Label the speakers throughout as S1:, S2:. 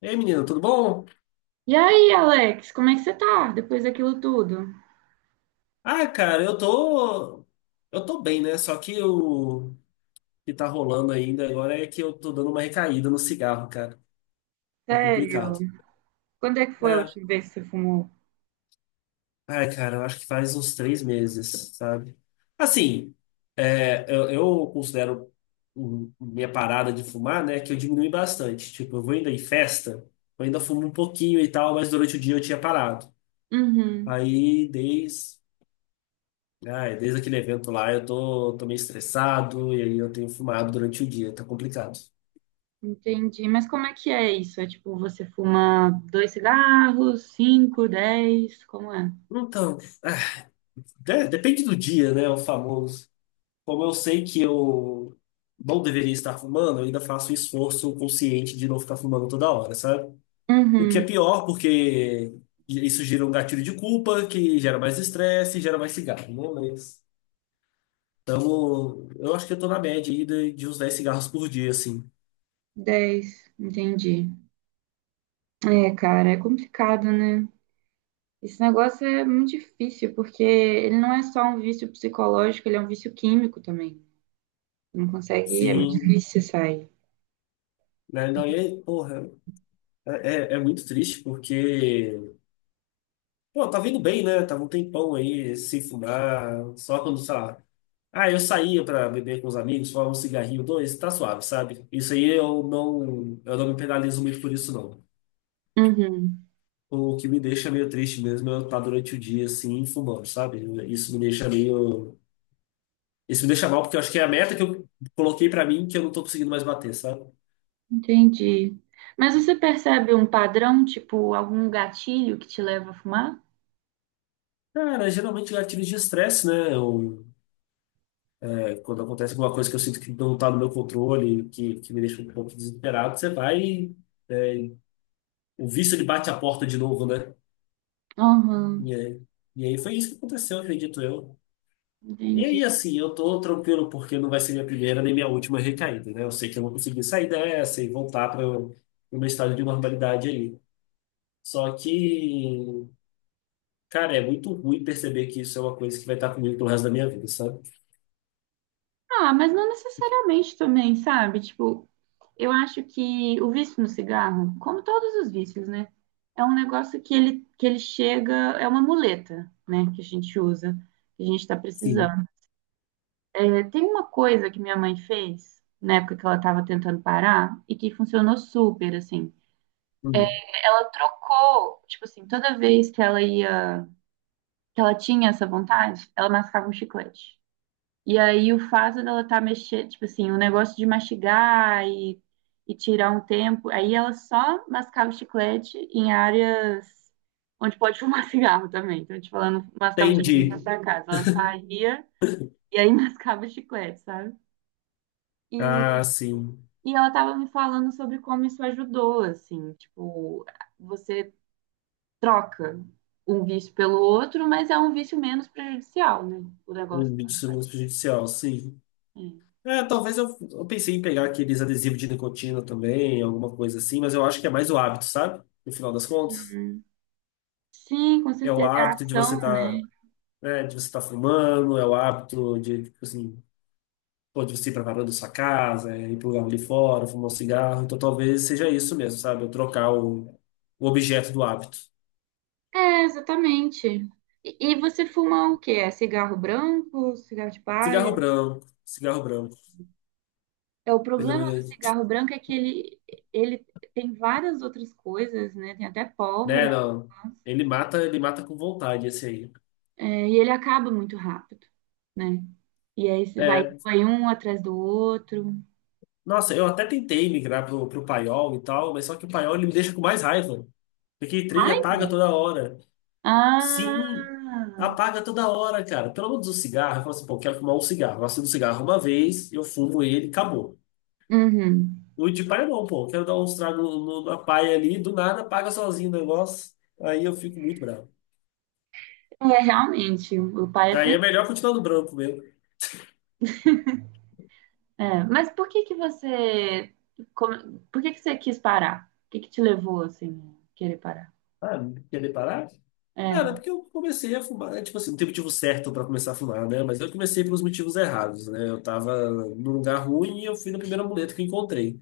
S1: Ei, menino, tudo bom?
S2: E aí, Alex, como é que você tá depois daquilo tudo?
S1: Ah, cara, eu tô. Eu tô bem, né? Só que o que tá rolando ainda agora é que eu tô dando uma recaída no cigarro, cara. Tá
S2: Sério?
S1: complicado.
S2: Quando é que foi a
S1: É.
S2: última vez que você fumou?
S1: Ai, cara, eu acho que faz uns três meses, sabe? Assim, eu considero minha parada de fumar, né, que eu diminui bastante. Tipo, eu vou ainda em festa, eu ainda fumo um pouquinho e tal, mas durante o dia eu tinha parado.
S2: Uhum,
S1: Aí, desde. Ai, desde aquele evento lá eu tô meio estressado e aí eu tenho fumado durante o dia, tá complicado.
S2: entendi. Mas como é que é isso? É tipo, você fuma dois cigarros, cinco, dez? Como é?
S1: Então, ah, depende do dia, né? O famoso. Como eu sei que eu não deveria estar fumando, eu ainda faço o esforço consciente de não ficar fumando toda hora, sabe? O que é
S2: Uhum,
S1: pior, porque isso gera um gatilho de culpa, que gera mais estresse, gera mais cigarro, né? Mas, então, eu acho que eu tô na média aí de uns 10 cigarros por dia, assim.
S2: dez, entendi. É, cara, é complicado, né? Esse negócio é muito difícil, porque ele não é só um vício psicológico, ele é um vício químico também. Não consegue, é muito
S1: Sim,
S2: difícil sair.
S1: né? Não, e aí, porra. É, é muito triste porque, pô, tá vindo bem, né? Tava um tempão aí sem fumar, só quando, sei lá. Ah, eu saía pra beber com os amigos, fumava um cigarrinho, dois, tá suave, sabe? Isso aí eu não me penalizo muito por isso, não.
S2: Uhum.
S1: O que me deixa meio triste mesmo é eu estar durante o dia assim, fumando, sabe? Isso me deixa meio. Isso me deixa mal porque eu acho que é a meta que eu coloquei pra mim que eu não tô conseguindo mais bater, sabe?
S2: Entendi. Mas você percebe um padrão, tipo algum gatilho que te leva a fumar?
S1: Cara, geralmente gatilhos de estresse, né? É, quando acontece alguma coisa que eu sinto que não está no meu controle, que me deixa um pouco desesperado, você vai. É, o vício ele bate a porta de novo, né?
S2: Aham,
S1: E, aí- e aí foi isso que aconteceu, acredito eu. E
S2: entendi.
S1: aí, assim, eu tô tranquilo porque não vai ser minha primeira nem minha última recaída, né? Eu sei que eu vou conseguir sair dessa e voltar para o meu estado de normalidade ali. Só que, cara, é muito ruim perceber que isso é uma coisa que vai estar comigo pelo resto da minha vida, sabe?
S2: Ah, mas não necessariamente também, sabe? Tipo, eu acho que o vício no cigarro, como todos os vícios, né? É um negócio que que ele chega, é uma muleta, né? Que a gente usa, que a gente tá
S1: Sim.
S2: precisando. É, tem uma coisa que minha mãe fez na época que ela tava tentando parar e que funcionou super, assim.
S1: Hum.
S2: Ela trocou, tipo assim, toda vez que ela ia, que ela tinha essa vontade, ela mascava um chiclete. E aí o fato dela tá mexendo, tipo assim, o negócio de mastigar e tirar um tempo, aí ela só mascava o chiclete em áreas onde pode fumar cigarro também. Então, tipo, ela não mascava o chiclete
S1: Entendi.
S2: na casa, ela saía e aí mascava o chiclete, sabe?
S1: Ah,
S2: E,
S1: sim.
S2: e ela tava me falando sobre como isso ajudou, assim, tipo, você troca um vício pelo outro, mas é um vício menos prejudicial, né? O negócio.
S1: Um vídeo sobre prejudicial, sim.
S2: É.
S1: É, talvez eu pensei em pegar aqueles adesivos de nicotina também, alguma coisa assim, mas eu acho que é mais o hábito, sabe? No final das contas.
S2: Sim, com
S1: É o
S2: certeza é a
S1: hábito de
S2: ação,
S1: você
S2: né?
S1: tá, né, de você tá fumando, é o hábito de, tipo assim, pô, de você ir pra varanda da sua casa, é, ir pro lugar ali fora, fumar um cigarro. Então talvez seja isso mesmo, sabe? Eu trocar o objeto do hábito.
S2: É, exatamente. E você fuma o quê? É cigarro branco, cigarro de
S1: Cigarro
S2: palha?
S1: branco, cigarro branco.
S2: É, o
S1: Ele não-
S2: problema do
S1: É.
S2: cigarro branco é que ele tem várias outras coisas, né? Tem até pólvora,
S1: Né, não.
S2: né?
S1: Ele mata com vontade esse aí.
S2: É, e ele acaba muito rápido, né? E aí você vai,
S1: É.
S2: vai um atrás do outro.
S1: Nossa, eu até tentei migrar pro Paiol e tal, mas só que o Paiol ele me deixa com mais raiva. Porque trem
S2: Ai?
S1: apaga toda hora. Sim,
S2: Ah!
S1: apaga toda hora, cara. Pelo menos o cigarro, eu falo assim, pô, quero fumar um cigarro. Eu acendo um cigarro uma vez, eu fumo ele, acabou.
S2: Uhum.
S1: O de paia não, pô, quero dar um tragos na paia ali, do nada apaga sozinho o negócio. Aí eu fico muito bravo.
S2: É, realmente, o pai é
S1: Aí é
S2: tem.
S1: melhor continuar no branco mesmo.
S2: É. Mas por que que você. Por que que você quis parar? O que que te levou, assim, a querer parar?
S1: Ah, quer parar? Cara, é
S2: É.
S1: porque eu comecei a fumar, né? Tipo assim, não tem motivo certo pra começar a fumar, né? Mas eu comecei pelos motivos errados, né? Eu tava num lugar ruim e eu fui na primeira muleta que eu encontrei.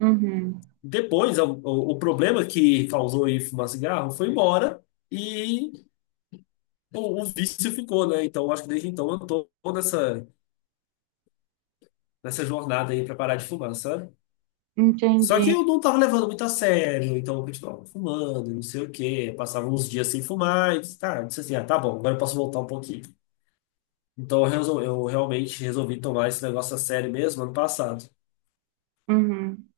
S2: Uhum.
S1: Depois, o problema que causou em fumar cigarro foi embora e o vício ficou, né? Então, eu acho que desde então eu tô nessa, nessa jornada aí pra parar de fumar, sabe? Só
S2: Entendi.
S1: que eu não tava levando muito a sério, então eu continuava fumando, e não sei o quê. Passava uns dias sem fumar e disse, tá, eu disse assim, ah, tá bom, agora eu posso voltar um pouquinho. Então eu realmente resolvi tomar esse negócio a sério mesmo ano passado.
S2: Uhum.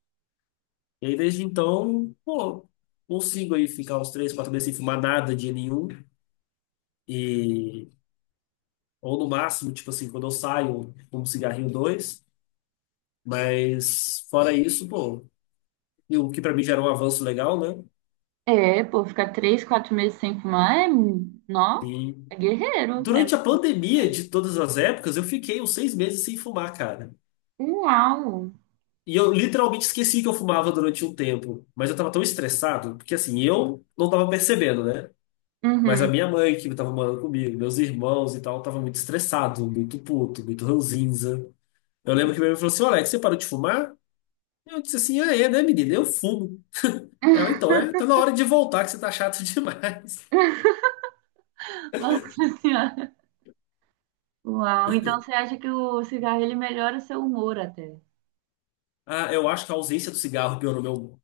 S1: E aí desde então, pô, consigo aí ficar uns três, quatro meses sem fumar nada dia nenhum. E, ou no máximo, tipo assim, quando eu saio, fumo um cigarrinho dois. Mas fora isso, pô, e o que pra mim já era um avanço legal, né?
S2: É, pô, ficar três, quatro meses sem fumar é. Nó,
S1: E
S2: é guerreiro. É...
S1: durante a pandemia de todas as épocas, eu fiquei uns seis meses sem fumar, cara.
S2: Uau!
S1: E eu literalmente esqueci que eu fumava durante um tempo, mas eu tava tão estressado, porque assim, eu não tava percebendo, né? Mas a
S2: Uhum.
S1: minha mãe, que estava morando comigo, meus irmãos e tal, estava muito estressado, muito puto, muito ranzinza. Eu lembro que minha mãe falou assim: "Ô, Alex, você parou de fumar? Eu disse assim: Ah, é, né, menina? Eu fumo. Ela, então, é, tá na hora de voltar, que você tá chato demais.
S2: Nossa Senhora. Uau. Então você acha que o cigarro ele melhora o seu humor até?
S1: Ah, eu acho que a ausência do cigarro piorou meu.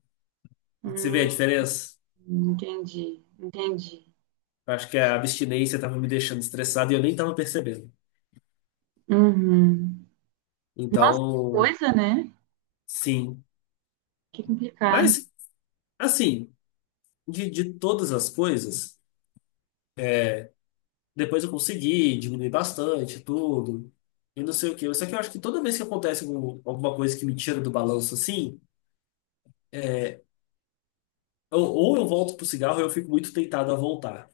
S1: Você vê a
S2: Hum,
S1: diferença?
S2: entendi, entendi.
S1: Eu acho que a abstinência estava me deixando estressado e eu nem estava percebendo.
S2: Uhum. Nossa, que
S1: Então,
S2: coisa, né?
S1: sim.
S2: Que complicado.
S1: Mas, assim, de todas as coisas. Depois eu consegui diminuir bastante tudo. E não sei o quê. Só que eu acho que toda vez que acontece alguma coisa que me tira do balanço assim, ou eu volto pro cigarro ou eu fico muito tentado a voltar.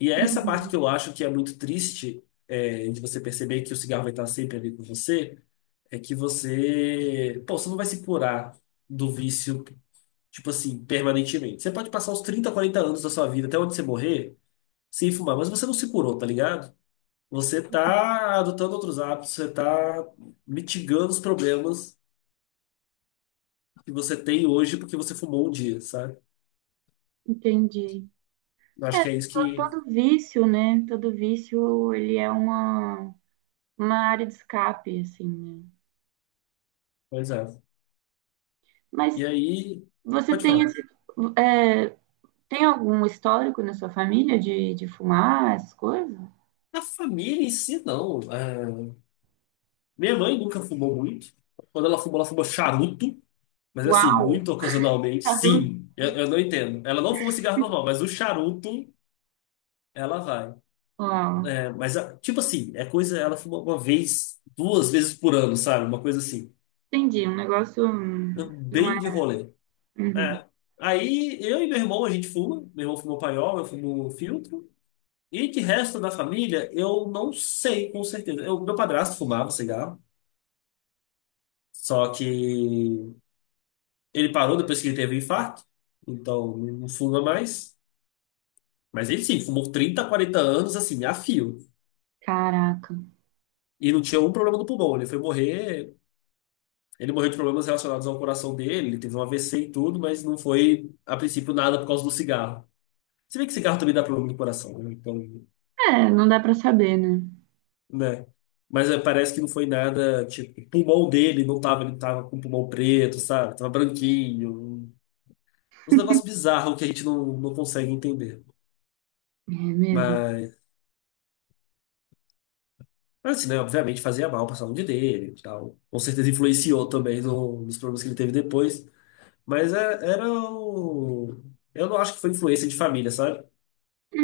S1: E é essa parte
S2: Uhum,
S1: que eu acho que é muito triste, é, de você perceber que o cigarro vai estar sempre ali com você, é que você, pô, você não vai se curar do vício, tipo assim, permanentemente. Você pode passar uns 30, 40 anos da sua vida, até onde você morrer, sem fumar, mas você não se curou, tá ligado? Você está adotando outros hábitos, você está mitigando os problemas que você tem hoje porque você fumou um dia, sabe?
S2: entendi.
S1: Eu acho
S2: É,
S1: que é isso que.
S2: todo vício, né? Todo vício, ele é uma área de escape, assim, né?
S1: Pois é. E
S2: Mas
S1: aí,
S2: você
S1: pode
S2: tem
S1: falar.
S2: esse, é, tem algum histórico na sua família de fumar, essas coisas?
S1: A família em si, não. É, minha mãe nunca fumou muito. Quando ela fumou charuto, mas assim,
S2: Uau!
S1: muito ocasionalmente.
S2: Charuto.
S1: Sim, eu não entendo. Ela não fuma cigarro normal, mas o charuto, ela vai.
S2: Uau!
S1: É, mas, tipo assim, é coisa. Ela fuma uma vez, duas vezes por ano, sabe? Uma coisa assim.
S2: Entendi, um negócio não é...
S1: Bem de rolê.
S2: Uhum.
S1: É. Aí eu e meu irmão, a gente fuma. Meu irmão fumou paiol, eu fumo filtro. E de resto da família, eu não sei com certeza. Eu, meu padrasto fumava cigarro, só que ele parou depois que ele teve um infarto, então não fuma mais. Mas ele sim, fumou 30 40 anos assim, a fio.
S2: Caraca.
S1: E não tinha um problema do pulmão. Ele foi morrer. Ele morreu de problemas relacionados ao coração dele, ele teve um AVC e tudo, mas não foi, a princípio, nada por causa do cigarro. Se bem que cigarro também dá problema no coração, né? Então.
S2: É, não dá pra saber, né?
S1: Né? Mas é, parece que não foi nada, tipo, o pulmão dele não tava, ele tava com o pulmão preto, sabe? Tava branquinho. Uns negócios bizarros que a gente não consegue entender.
S2: É mesmo.
S1: Mas, mas assim, né? Obviamente fazia mal pra saúde dele e tal. Com certeza influenciou também nos problemas que ele teve depois. Mas era o... Eu não acho que foi influência de família, sabe?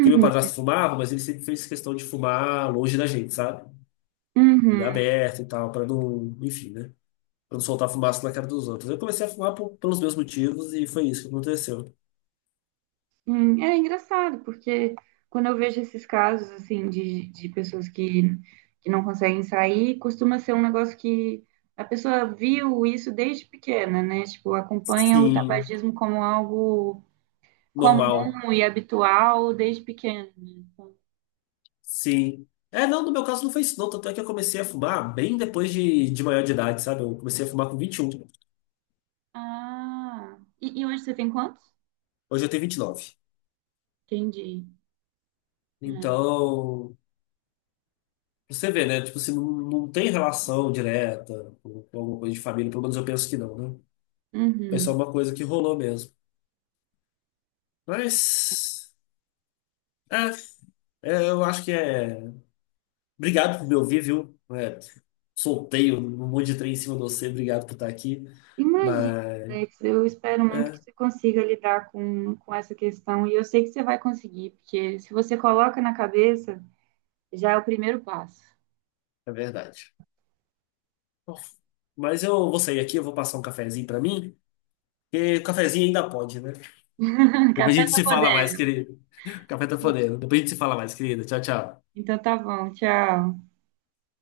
S1: Que meu padrasto fumava, mas ele sempre fez questão de fumar longe da gente, sabe? Lugar
S2: uhum.
S1: aberto e tal, pra não... Enfim, né? Para não soltar fumaça na cara dos outros. Eu comecei a fumar pelos meus motivos e foi isso que aconteceu.
S2: É engraçado, porque quando eu vejo esses casos, assim, de pessoas que não conseguem sair, costuma ser um negócio que a pessoa viu isso desde pequena, né? Tipo, acompanha o
S1: Sim,
S2: tabagismo como algo
S1: normal.
S2: comum e habitual desde pequena, né? Então,
S1: Sim. É, não, no meu caso não foi isso, não. Tanto é que eu comecei a fumar bem depois de maior de idade, sabe? Eu comecei a fumar com 21.
S2: ah, e hoje você tem quantos?
S1: Hoje eu tenho 29.
S2: Entendi. É.
S1: Então, você vê, né? Tipo, assim, não tem relação direta com alguma coisa de família, pelo menos eu penso que não, né? Foi só
S2: Uhum.
S1: uma coisa que rolou mesmo. Mas, é, eu acho que é. Obrigado por me ouvir, viu? É, soltei um monte de trem em cima de você, obrigado por estar aqui.
S2: Imagina,
S1: Mas
S2: Alex, eu espero muito que
S1: é,
S2: você consiga lidar com essa questão e eu sei que você vai conseguir, porque se você coloca na cabeça, já é o primeiro passo.
S1: é verdade. Bom, mas eu vou sair aqui, eu vou passar um cafezinho pra mim, porque o cafezinho ainda pode, né? Depois a
S2: Café
S1: gente
S2: só
S1: se fala mais,
S2: poder.
S1: querido. O café tá fodendo. Depois a gente se fala mais, querida. Tchau, tchau.
S2: Então tá bom, tchau.